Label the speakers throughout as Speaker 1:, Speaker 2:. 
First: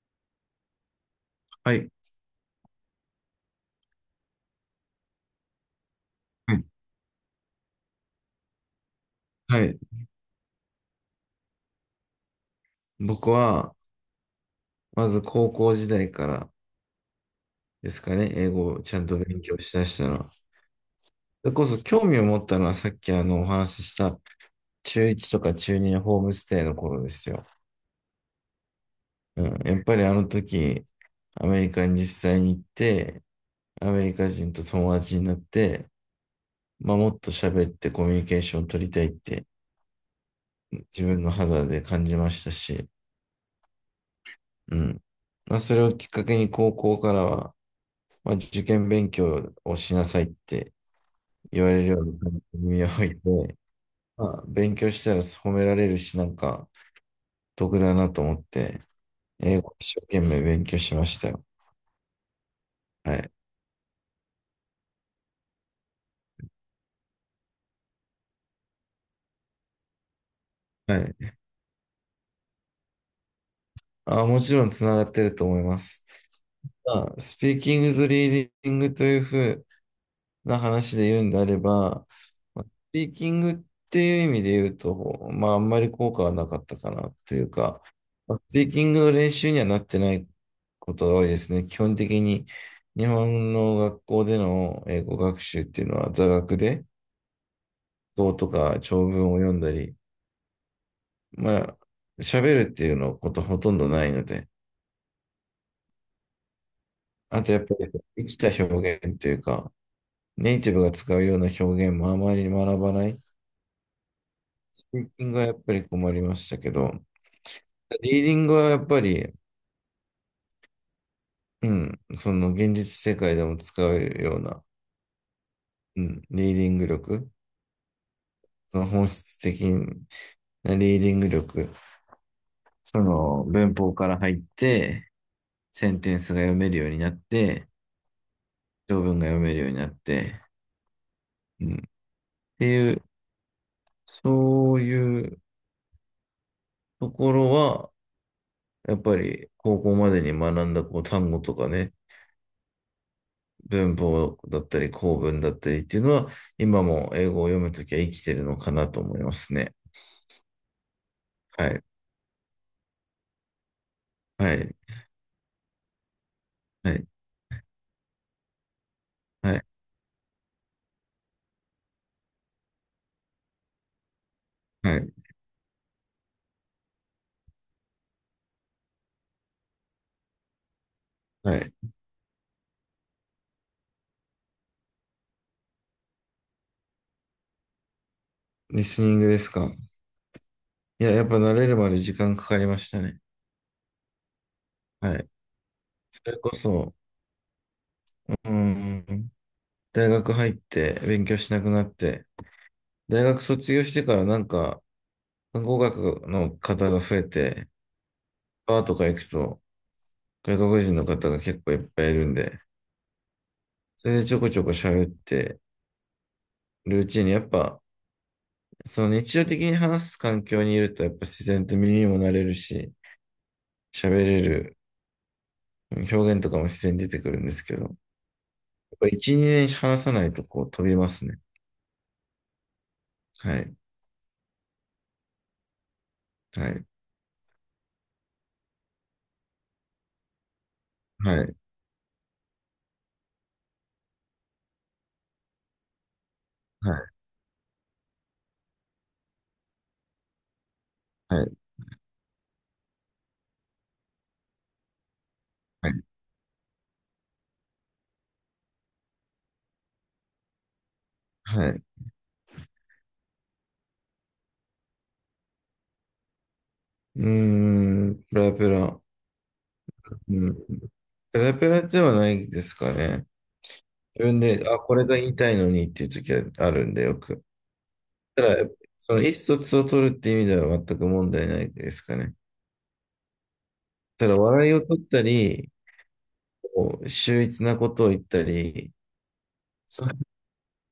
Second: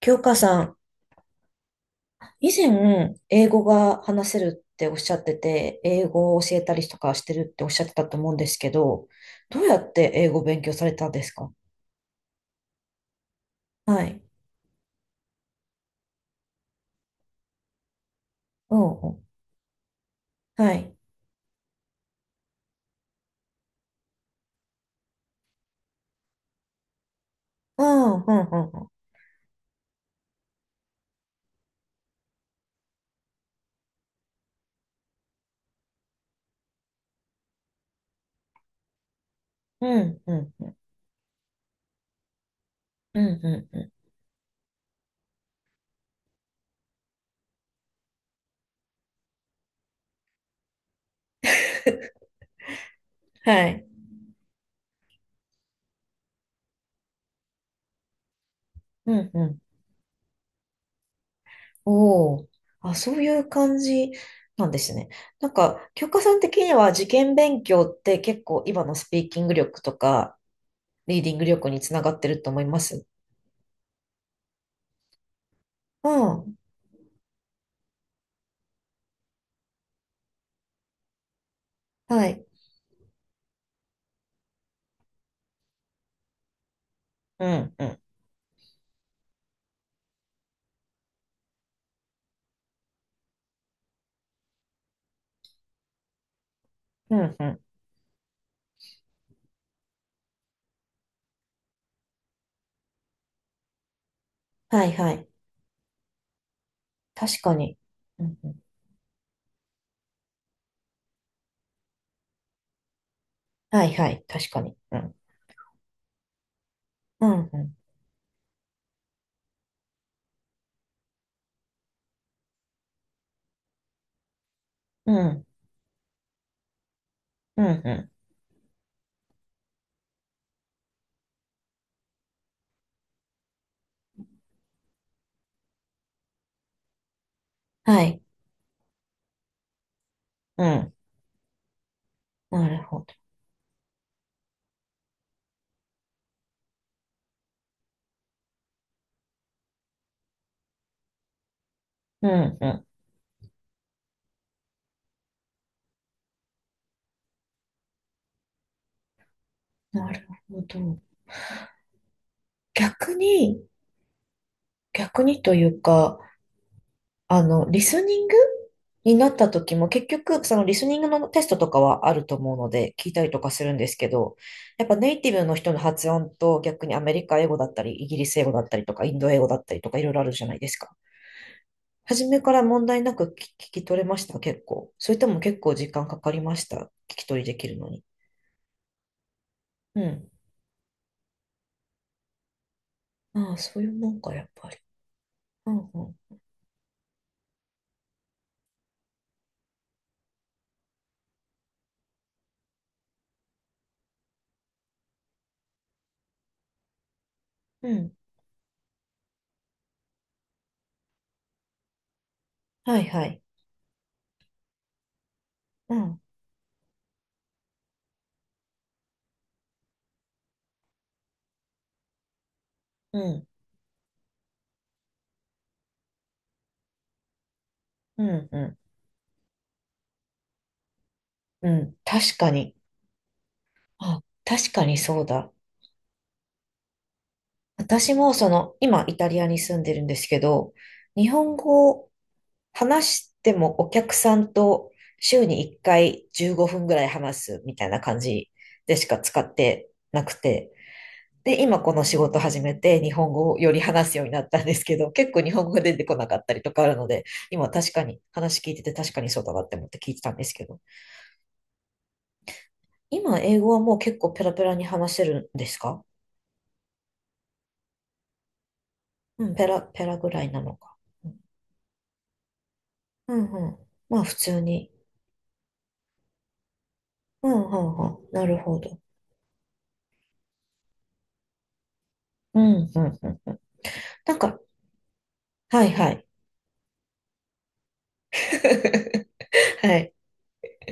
Speaker 1: 京香さん、
Speaker 2: はい。
Speaker 1: 以前、英語が話せるっておっしゃってて、英語を
Speaker 2: は
Speaker 1: 教え
Speaker 2: い
Speaker 1: たりとかしてるっておっしゃってたと思うんですけど、ど
Speaker 2: は
Speaker 1: うや
Speaker 2: い。
Speaker 1: って英語を勉強されたんですか？
Speaker 2: 僕は、
Speaker 1: はい。
Speaker 2: まず高校時代からですかね、英語
Speaker 1: う
Speaker 2: をちゃ
Speaker 1: ん
Speaker 2: ん
Speaker 1: う
Speaker 2: と
Speaker 1: ん。
Speaker 2: 勉強しだしたのは。そ
Speaker 1: はい。
Speaker 2: れこそ興味を持ったのはさっきお話しした中1とか中2のホームステイの頃ですよ。
Speaker 1: ああ。
Speaker 2: うん、やっぱりあの時、アメリカに実際に行って、アメリカ人と友達になって、まあ、もっと喋ってコミュニケーションを取りたいって
Speaker 1: うん、うん、うん、うん。
Speaker 2: 自分の肌で感じましたし、
Speaker 1: うん、うん、うんうん。
Speaker 2: うん。まあ、それをきっかけに高校からは、まあ、受験勉強をしなさいって言われるように耳を置いて、
Speaker 1: はい。
Speaker 2: まあ、勉強したら褒められるし、なんか得だなと思って、
Speaker 1: うん、う
Speaker 2: 英
Speaker 1: ん。
Speaker 2: 語一生懸命勉強しましたよ。
Speaker 1: おお。あ、そ
Speaker 2: は
Speaker 1: うい
Speaker 2: い。
Speaker 1: う感じなんですね。なんか、教科さん的には受験勉強って結構今のスピーキング力とか、
Speaker 2: は
Speaker 1: リーデ
Speaker 2: い。
Speaker 1: ィング力につながってると思います。
Speaker 2: あ、もちろんつながってると思います。
Speaker 1: うん。
Speaker 2: まあ、スピーキングとリーディングというふうな話で言うんであれば、
Speaker 1: はい。
Speaker 2: まあスピーキングっていう意味で言うと、まあ、あんまり効果はなかったかなとい
Speaker 1: う
Speaker 2: う
Speaker 1: ん、
Speaker 2: か、
Speaker 1: うん。
Speaker 2: まあスピーキングの練習にはなってないことが多いですね。基本的に日本の学校での英語学習っていうのは座学で、
Speaker 1: うんうん。
Speaker 2: 語とか長文を読んだり、まあ、喋るっていうのことほとんどないので、
Speaker 1: はいはい。確
Speaker 2: あと
Speaker 1: か
Speaker 2: やっぱ
Speaker 1: に。
Speaker 2: り
Speaker 1: う
Speaker 2: 生き
Speaker 1: ん
Speaker 2: た
Speaker 1: うん。
Speaker 2: 表現というか、ネイティブが使うような表現もあまり学ばない。
Speaker 1: はいはい。確かに。
Speaker 2: スピ
Speaker 1: う
Speaker 2: ー
Speaker 1: ん。
Speaker 2: キングはやっぱり困りましたけど、
Speaker 1: うんうん。
Speaker 2: リーディングはやっぱり、うん、その現実世界でも使うような、
Speaker 1: うん。
Speaker 2: うん、リーディング力、
Speaker 1: うんう
Speaker 2: その本質的なリーディング力、その文法から入って、センテンスが読めるようになって、
Speaker 1: ん。はい。
Speaker 2: 条文が読めるようになって、
Speaker 1: うん。
Speaker 2: うん、って
Speaker 1: なる
Speaker 2: い
Speaker 1: ほ
Speaker 2: う、
Speaker 1: ど。
Speaker 2: そういうところは、やっぱり高校までに学んだこう単語とかね、
Speaker 1: うんうん。
Speaker 2: 文法だったり、構文だったりっていうのは、今も英語を読むときは生きてるのかなと思いますね。
Speaker 1: なるほど。
Speaker 2: はい。
Speaker 1: 逆に、
Speaker 2: はい。
Speaker 1: 逆にというか、
Speaker 2: はい。
Speaker 1: リスニングになった
Speaker 2: はい。
Speaker 1: 時も結局、そのリスニングのテストとかはあると思うので、聞いたりとかするんですけど、やっぱ
Speaker 2: は
Speaker 1: ネ
Speaker 2: い。
Speaker 1: イティブの人の発音と逆にアメリカ英語だったり、イギリス英語だったりとか、インド英語だったりとか、いろいろあるじゃないですか。
Speaker 2: はい。
Speaker 1: 初めから問題なく聞き取れました、結構？それとも結構時間かかりました、聞き取りできるのに？
Speaker 2: リスニングですか。
Speaker 1: うん。
Speaker 2: いや、やっぱ慣れるまで時間かかりましたね。
Speaker 1: ああ、そういうもんか、やっぱり。
Speaker 2: はい。
Speaker 1: うん、う
Speaker 2: それ
Speaker 1: ん。
Speaker 2: こそ、うーん、大学入って勉強しなくなって、大学卒業してからなんか、語学の方が増えて、
Speaker 1: うん。
Speaker 2: バーとか行くと、外国人の方が結構いっぱいいるんで、
Speaker 1: はいはい。
Speaker 2: それでちょこちょこ喋って
Speaker 1: うん、
Speaker 2: るうちに、やっぱ、その日常的に話す環境にいると、やっぱ自然と耳も慣れるし、
Speaker 1: うん、
Speaker 2: 喋れる表現とかも自然に出てくるんですけど、やっ
Speaker 1: うん、うん。
Speaker 2: ぱ1、2年話さないとこう飛びますね。
Speaker 1: うん、確かに。
Speaker 2: はい。
Speaker 1: あ、確かにそうだ。
Speaker 2: はい。
Speaker 1: 私もその、今イタリアに住んでるんですけど、日
Speaker 2: はい。
Speaker 1: 本語を話してもお客さんと週に1回15分
Speaker 2: は
Speaker 1: ぐ
Speaker 2: い。
Speaker 1: らい話すみたいな感じでしか使ってなくて、
Speaker 2: はい。
Speaker 1: で、今この仕事始めて日本語をより話すようになったんですけど、結構日本語が
Speaker 2: はい。
Speaker 1: 出てこなかったりとかあるので、今確かに話聞いてて確かにそうだなって思って聞いてたんですけど、
Speaker 2: はい。
Speaker 1: 今英語はもう結構ペラペラに話せるんですか？
Speaker 2: うーん、ペラペラ。
Speaker 1: うん、ペラペラぐら
Speaker 2: う
Speaker 1: い
Speaker 2: ん。
Speaker 1: なのか。うん、
Speaker 2: ペラペラではないですかね。
Speaker 1: うん、うん。まあ
Speaker 2: 自
Speaker 1: 普
Speaker 2: 分
Speaker 1: 通
Speaker 2: で、あ、
Speaker 1: に。
Speaker 2: これが言いたいのにっていう時はあるんで、よく。
Speaker 1: うん、うん、うん。
Speaker 2: た
Speaker 1: なる
Speaker 2: だ、
Speaker 1: ほど。
Speaker 2: その意思疎通を取るって意味では全く問題ないですかね。
Speaker 1: うん、うん、うん。うん。
Speaker 2: た
Speaker 1: な
Speaker 2: だ、
Speaker 1: んか、
Speaker 2: 笑いを取ったり、
Speaker 1: はい、はい。
Speaker 2: こう秀逸なことを言ったり、
Speaker 1: は
Speaker 2: そ、
Speaker 1: い。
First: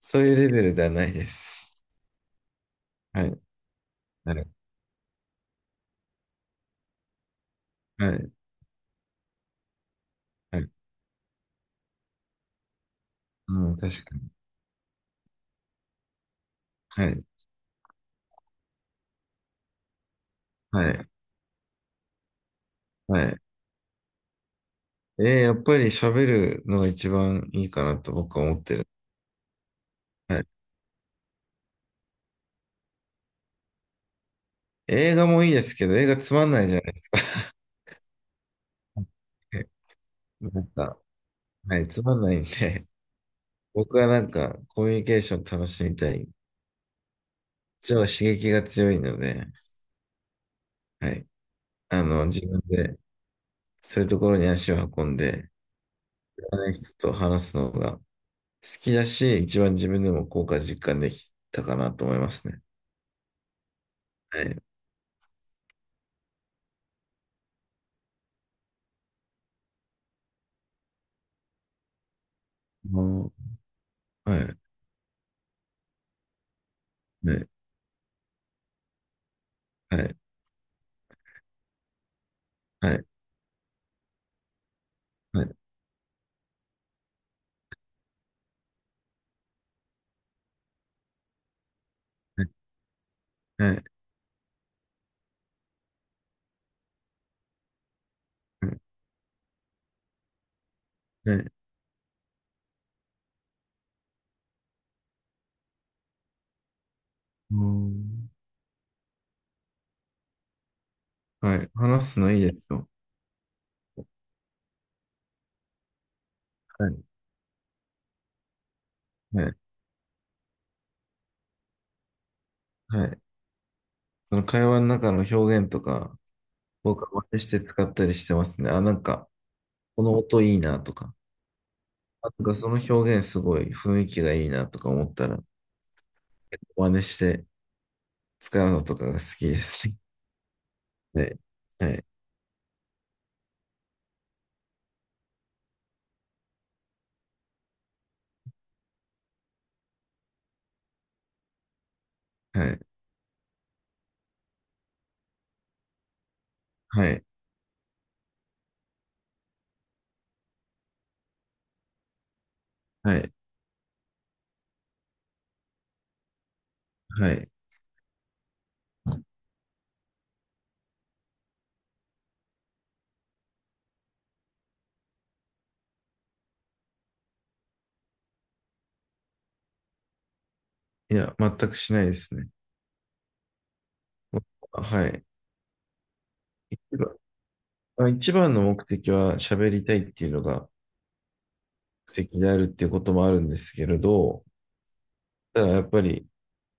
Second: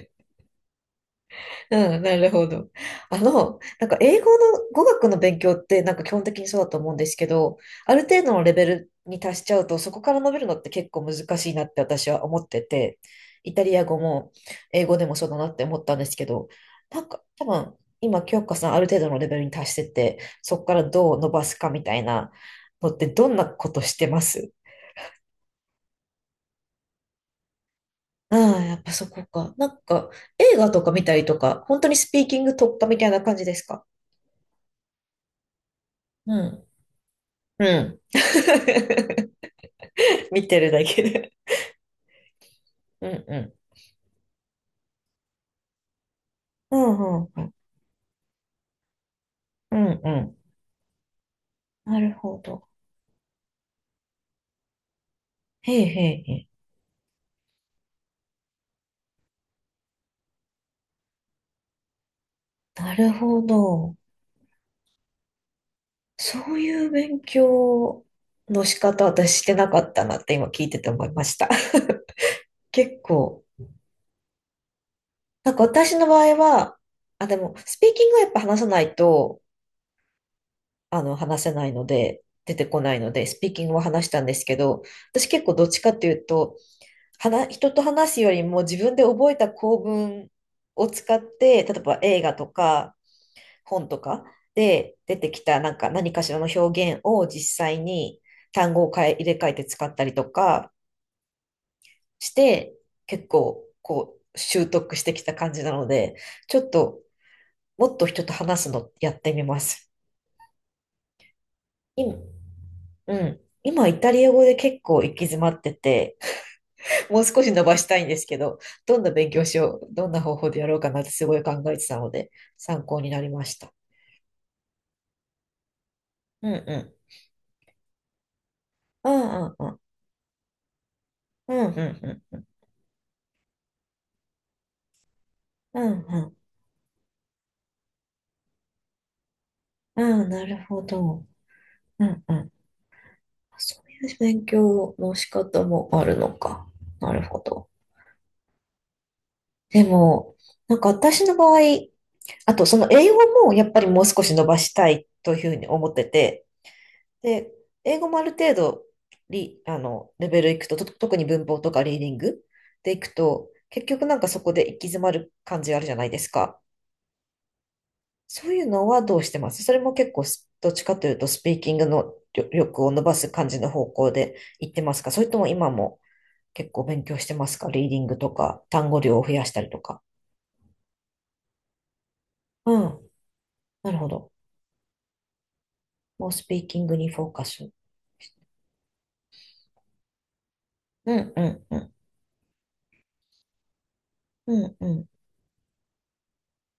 Speaker 2: そういうレベルではないです。
Speaker 1: うん、なるほど。
Speaker 2: はい。
Speaker 1: なんか英語
Speaker 2: はい。
Speaker 1: の語学の勉強ってなんか基本的にそうだと思うんですけど、ある
Speaker 2: は
Speaker 1: 程
Speaker 2: い。
Speaker 1: 度のレベルに達しちゃうと、そこから伸びるの
Speaker 2: は
Speaker 1: っ
Speaker 2: い。
Speaker 1: て結構難しいなって私は思ってて、イ
Speaker 2: う
Speaker 1: タ
Speaker 2: ん、
Speaker 1: リア語
Speaker 2: 確かに。
Speaker 1: も英語でもそうだなって思ったんですけど、な
Speaker 2: は
Speaker 1: んか
Speaker 2: い。
Speaker 1: 多分今、京香さんある程度のレベルに達してて、そこか
Speaker 2: は
Speaker 1: ら
Speaker 2: い。
Speaker 1: どう伸ばすかみたいなのって
Speaker 2: は
Speaker 1: どん
Speaker 2: い。
Speaker 1: なことしてます？
Speaker 2: やっぱり喋るのが一番いいかなと
Speaker 1: あ
Speaker 2: 僕は思っ
Speaker 1: あ、や
Speaker 2: て
Speaker 1: っ
Speaker 2: る。
Speaker 1: ぱそこか。なんか
Speaker 2: はい。
Speaker 1: 映画とか見たりとか、本当にスピーキング突破みたいな感じですか？
Speaker 2: 映画もいいですけど、映画つ
Speaker 1: う
Speaker 2: まんな
Speaker 1: ん。
Speaker 2: いじゃないですか。
Speaker 1: うん。見
Speaker 2: な
Speaker 1: て
Speaker 2: ん
Speaker 1: るだ
Speaker 2: か、
Speaker 1: けで。
Speaker 2: はい、つまんないんで、
Speaker 1: うんうん。
Speaker 2: 僕はなんかコミュニケーション楽しみたい。
Speaker 1: うん、うん、うん。
Speaker 2: 一応刺激が強いので、
Speaker 1: うんうん。
Speaker 2: はい、
Speaker 1: な
Speaker 2: あ
Speaker 1: る
Speaker 2: の、
Speaker 1: ほ
Speaker 2: 自分
Speaker 1: ど。
Speaker 2: でそういうところに足を運んで、
Speaker 1: へえへえへ
Speaker 2: 知
Speaker 1: え。
Speaker 2: らない人と話すのが好きだし、一番自分でも効果実感できたかなと思いますね。
Speaker 1: なるほど。
Speaker 2: はい。
Speaker 1: そういう勉強の仕方、私してなかったなって今聞いてて思いました。結
Speaker 2: も
Speaker 1: 構。
Speaker 2: う、はい、は
Speaker 1: なんか私の場合は、あ、で
Speaker 2: い、
Speaker 1: も、スピーキングはやっぱ話さないと、
Speaker 2: はい、
Speaker 1: 話せないので、出てこ
Speaker 2: は
Speaker 1: ない
Speaker 2: い、
Speaker 1: ので、スピーキングは話したんですけど、私
Speaker 2: は
Speaker 1: 結構
Speaker 2: い、
Speaker 1: どっちかっていうと、話、人と話すよりも自分で覚えた構文を使って、例えば映画とか
Speaker 2: はい、
Speaker 1: 本とかで出てきたなんか何かしらの表現を実際に
Speaker 2: は
Speaker 1: 単
Speaker 2: い、
Speaker 1: 語を変え、入れ替えて使ったりとか
Speaker 2: はい、
Speaker 1: して、結構こう習得してきた感じなので、ちょっともっと人と
Speaker 2: も
Speaker 1: 話すのやってみます。
Speaker 2: うはい、話
Speaker 1: 今、
Speaker 2: すのいいですよ。
Speaker 1: うん。今イタリア語で結構行き詰まってて、
Speaker 2: はい、
Speaker 1: もう少し伸ばしたいんですけど、どんな勉
Speaker 2: は
Speaker 1: 強
Speaker 2: い、
Speaker 1: しよう、どんな方法でやろうかなってすごい考えてたので、参考
Speaker 2: は
Speaker 1: に
Speaker 2: い。
Speaker 1: なりました。
Speaker 2: その会話の中の表現とか、
Speaker 1: うんうん。
Speaker 2: 僕は真似して使ったりしてますね。あ、なん
Speaker 1: う
Speaker 2: か、
Speaker 1: んうんうん。
Speaker 2: この音いいなとか、
Speaker 1: うんうん
Speaker 2: あ
Speaker 1: うん。
Speaker 2: なんかその表現すごい雰囲気がいいなとか思ったら、
Speaker 1: うんうん。
Speaker 2: 真似して使うのとかが好きです
Speaker 1: うん、なるほど。
Speaker 2: ね。は
Speaker 1: う
Speaker 2: い、
Speaker 1: んうん。そういう勉強の仕方もあるのか。なるほど。でも、なんか私の場合、あ
Speaker 2: は
Speaker 1: とそ
Speaker 2: い、
Speaker 1: の英語もやっぱりもう少し伸ばしたいというふうに思ってて、
Speaker 2: はい、
Speaker 1: で、英語もある程度リ、レベルいくと、と、特に文法とかリーディングでいく
Speaker 2: はい、
Speaker 1: と、結局なんかそこで行き詰まる感じあるじゃないですか。
Speaker 2: はい、はい。
Speaker 1: そういうのはどうしてます？それも結構す、どっちかというと、スピーキングの力を伸ばす感じの方向で行ってますか？それとも今も結構勉強してますか？リーディングとか、単語量を増やしたりとか。
Speaker 2: いや、全くしないですね。
Speaker 1: うん。なるほど。
Speaker 2: はい。
Speaker 1: もうスピーキング
Speaker 2: 一
Speaker 1: に
Speaker 2: 番、
Speaker 1: フォーカス。
Speaker 2: まあ一番の目的は喋りたいっていうのが
Speaker 1: うん、うん、うん。
Speaker 2: 目的であるっていうこともあるんですけれど、
Speaker 1: うん、うん、
Speaker 2: ただやっぱり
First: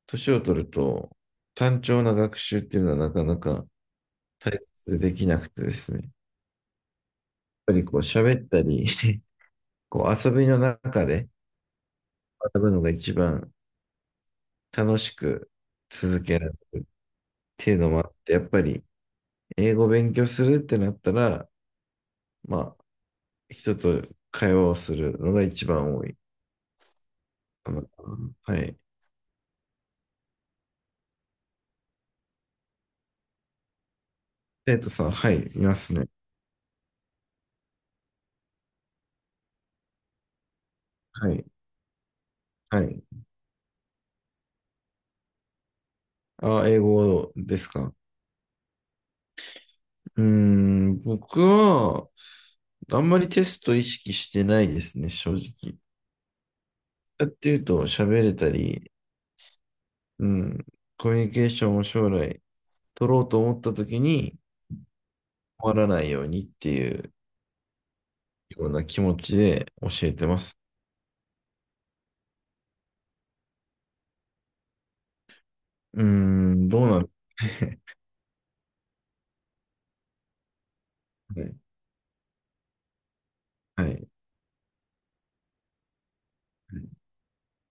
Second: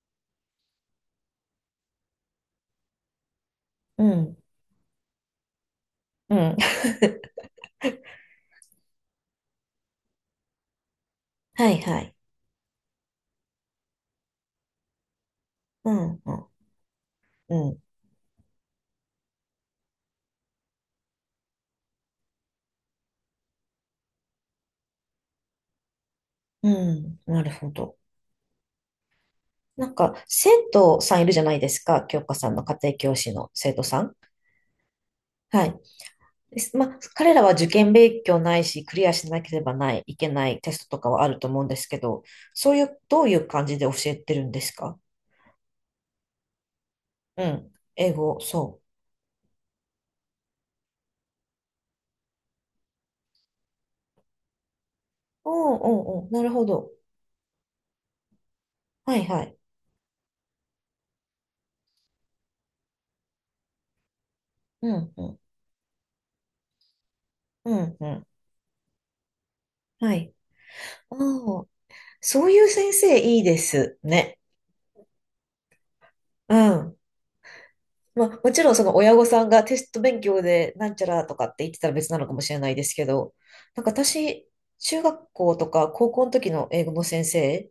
Speaker 2: 年を取ると単調な学習っていうのはなかなか
Speaker 1: うん。
Speaker 2: 対切でできなくてですね。やっ
Speaker 1: うん。
Speaker 2: ぱりこう喋ったり こう遊びの中で
Speaker 1: はい、はい。
Speaker 2: 学ぶのが一番楽しく
Speaker 1: うん、
Speaker 2: 続
Speaker 1: う
Speaker 2: け
Speaker 1: ん、
Speaker 2: られるっ
Speaker 1: う
Speaker 2: ていう
Speaker 1: ん。
Speaker 2: のもあって、やっぱり英語を勉強するってなったら、まあ人と会話をするのが一番多い。
Speaker 1: うん、なるほ
Speaker 2: あの
Speaker 1: ど。
Speaker 2: はい。
Speaker 1: なんか、生徒さんいるじゃないですか。教科さんの家庭教師の生徒さん。
Speaker 2: 生徒さん、はい、い
Speaker 1: は
Speaker 2: ま
Speaker 1: い。
Speaker 2: すね。
Speaker 1: ですまあ、彼らは受験勉強ないし、クリアしなければない、いけないテストとかはあ
Speaker 2: は
Speaker 1: る
Speaker 2: い、
Speaker 1: と思うんですけど、そうい
Speaker 2: は
Speaker 1: う、
Speaker 2: い。
Speaker 1: どういう感じで教えてるんですか？
Speaker 2: あ、英語
Speaker 1: う
Speaker 2: です
Speaker 1: ん。
Speaker 2: か。
Speaker 1: 英語、そう。
Speaker 2: 僕は、あんまりテスト意識してないですね、正直。
Speaker 1: おうんうんうん。なるほど。
Speaker 2: やっていうと、喋れたり、
Speaker 1: はいはい。
Speaker 2: うん、コミュニケーションを将来取ろうと思った時に、
Speaker 1: うんうん。
Speaker 2: 困らないようにっていう
Speaker 1: うんうん。
Speaker 2: ような気持ちで教え
Speaker 1: は
Speaker 2: て
Speaker 1: い。
Speaker 2: ます。
Speaker 1: うん。そういう先生いいですね。
Speaker 2: うー
Speaker 1: う
Speaker 2: ん、どう
Speaker 1: ん。
Speaker 2: なる
Speaker 1: まあ、もちろんその親御さんがテスト勉強でなんちゃらと
Speaker 2: は
Speaker 1: か
Speaker 2: い、
Speaker 1: って言ってたら別なのかもしれないですけど、な
Speaker 2: は
Speaker 1: んか
Speaker 2: い、
Speaker 1: 私、中学校とか高校の時の英語の先生、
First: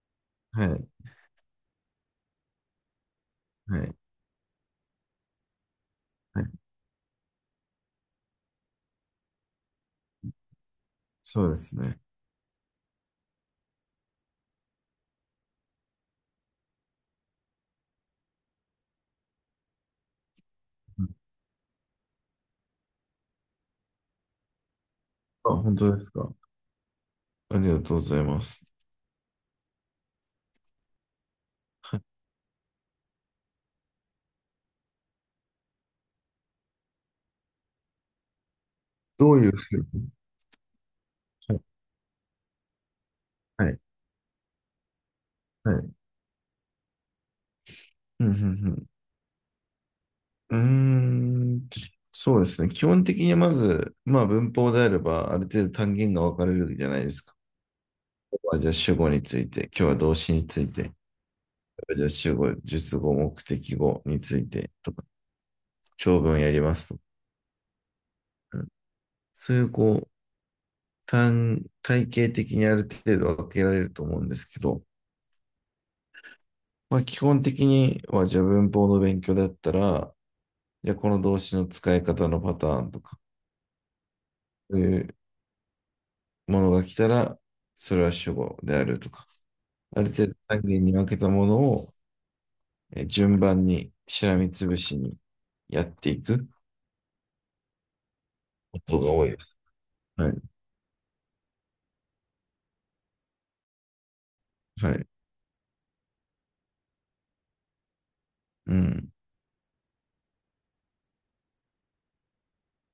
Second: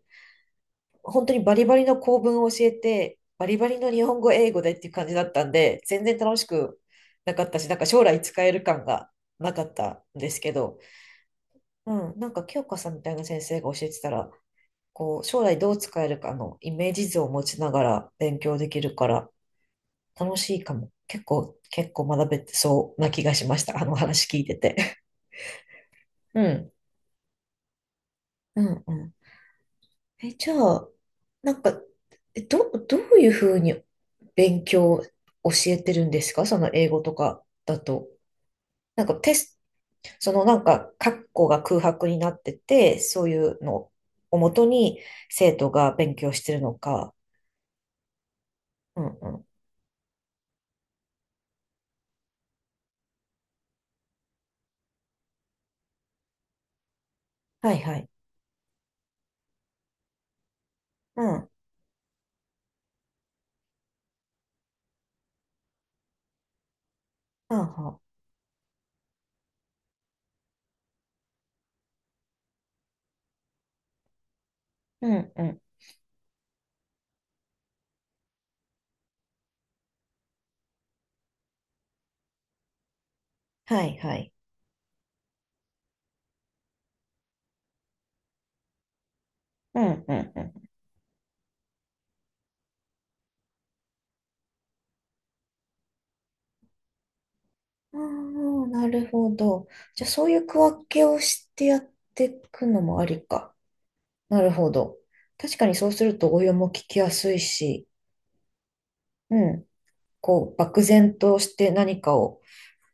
Speaker 2: はい、
Speaker 1: 本当にバリバリの構文を教えて、バリバ
Speaker 2: は
Speaker 1: リの
Speaker 2: い、
Speaker 1: 日本語英語でっていう感じだったんで、全然楽
Speaker 2: は
Speaker 1: し
Speaker 2: い。
Speaker 1: くなかったし、なんか将来使える感がなかったんですけど、
Speaker 2: そうです
Speaker 1: う
Speaker 2: ね。
Speaker 1: ん、なんか清香さんみたいな先生が教えてたら、こう、将来どう使えるかのイメージ図を持ちながら勉強できるから、楽しいかも。結構、結構学べてそうな気がしました。あの話聞いてて。
Speaker 2: あ、本当ですか。
Speaker 1: うん。
Speaker 2: ありがとうございま
Speaker 1: う
Speaker 2: す。
Speaker 1: んうん。え、じゃあ、なんか、
Speaker 2: はい。
Speaker 1: えど、どういうふうに勉強教えてるんですか？その英語とかだと。なんか
Speaker 2: ど
Speaker 1: テ
Speaker 2: ういう
Speaker 1: ス
Speaker 2: ふうに、
Speaker 1: ト、そのなんか、括弧が空白になってて、そういう
Speaker 2: はい。
Speaker 1: のをもとに生徒
Speaker 2: はい。
Speaker 1: が勉強してるのか。
Speaker 2: うん、うん、
Speaker 1: うんうん。
Speaker 2: うん。うーん。そうですね。基本的にまず、まあ文法であれば、ある程度単元が分かれるじゃないですか。
Speaker 1: はいはい。
Speaker 2: ここはじゃあ主語について、今日は動詞について、
Speaker 1: うん。
Speaker 2: じゃあ主語、述語、目的語についてとか、長文やりますとか、
Speaker 1: あは。
Speaker 2: うんそういうこう、体系的にある程度分けられると思うんですけど、
Speaker 1: うんうん。
Speaker 2: まあ基本的にはじゃあ文法の勉強だったら、じゃあこの動詞の使い方のパターンとか、
Speaker 1: はいはい。
Speaker 2: そういうものが来たら、それは主語であるとか、
Speaker 1: う
Speaker 2: あ
Speaker 1: ん
Speaker 2: る
Speaker 1: う
Speaker 2: 程
Speaker 1: ん
Speaker 2: 度
Speaker 1: うん。
Speaker 2: 単元に分けたものを順番にしらみつぶしにやっていく
Speaker 1: ああ、
Speaker 2: こ
Speaker 1: な
Speaker 2: と
Speaker 1: る
Speaker 2: が多い
Speaker 1: ほ
Speaker 2: です。
Speaker 1: ど。じゃあ、そ
Speaker 2: は
Speaker 1: う
Speaker 2: い。
Speaker 1: いう区分けをしてやっていくのもありか。なるほ
Speaker 2: は
Speaker 1: ど。
Speaker 2: い。
Speaker 1: 確かにそうすると応用も聞きやすいし、
Speaker 2: うん。
Speaker 1: うん。こう、漠然として何かを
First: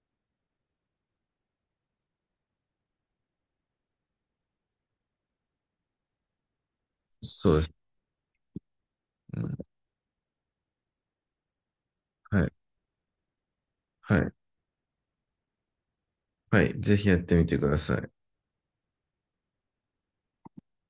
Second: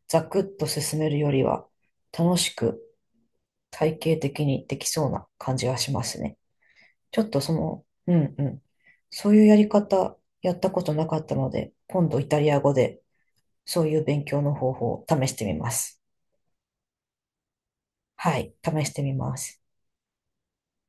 Speaker 1: ザクッと進めるよりは、楽しく体系的にできそうな感じがしますね。ちょっとそ
Speaker 2: そうです。
Speaker 1: の、うんうん。そう
Speaker 2: う
Speaker 1: いうや
Speaker 2: ん、
Speaker 1: り方、やったことなかったので、今度イタ
Speaker 2: は
Speaker 1: リ
Speaker 2: い。
Speaker 1: ア語でそういう
Speaker 2: は
Speaker 1: 勉
Speaker 2: い。
Speaker 1: 強の方法を試してみます。
Speaker 2: はい。ぜひやってみてください。
Speaker 1: はい、試してみます。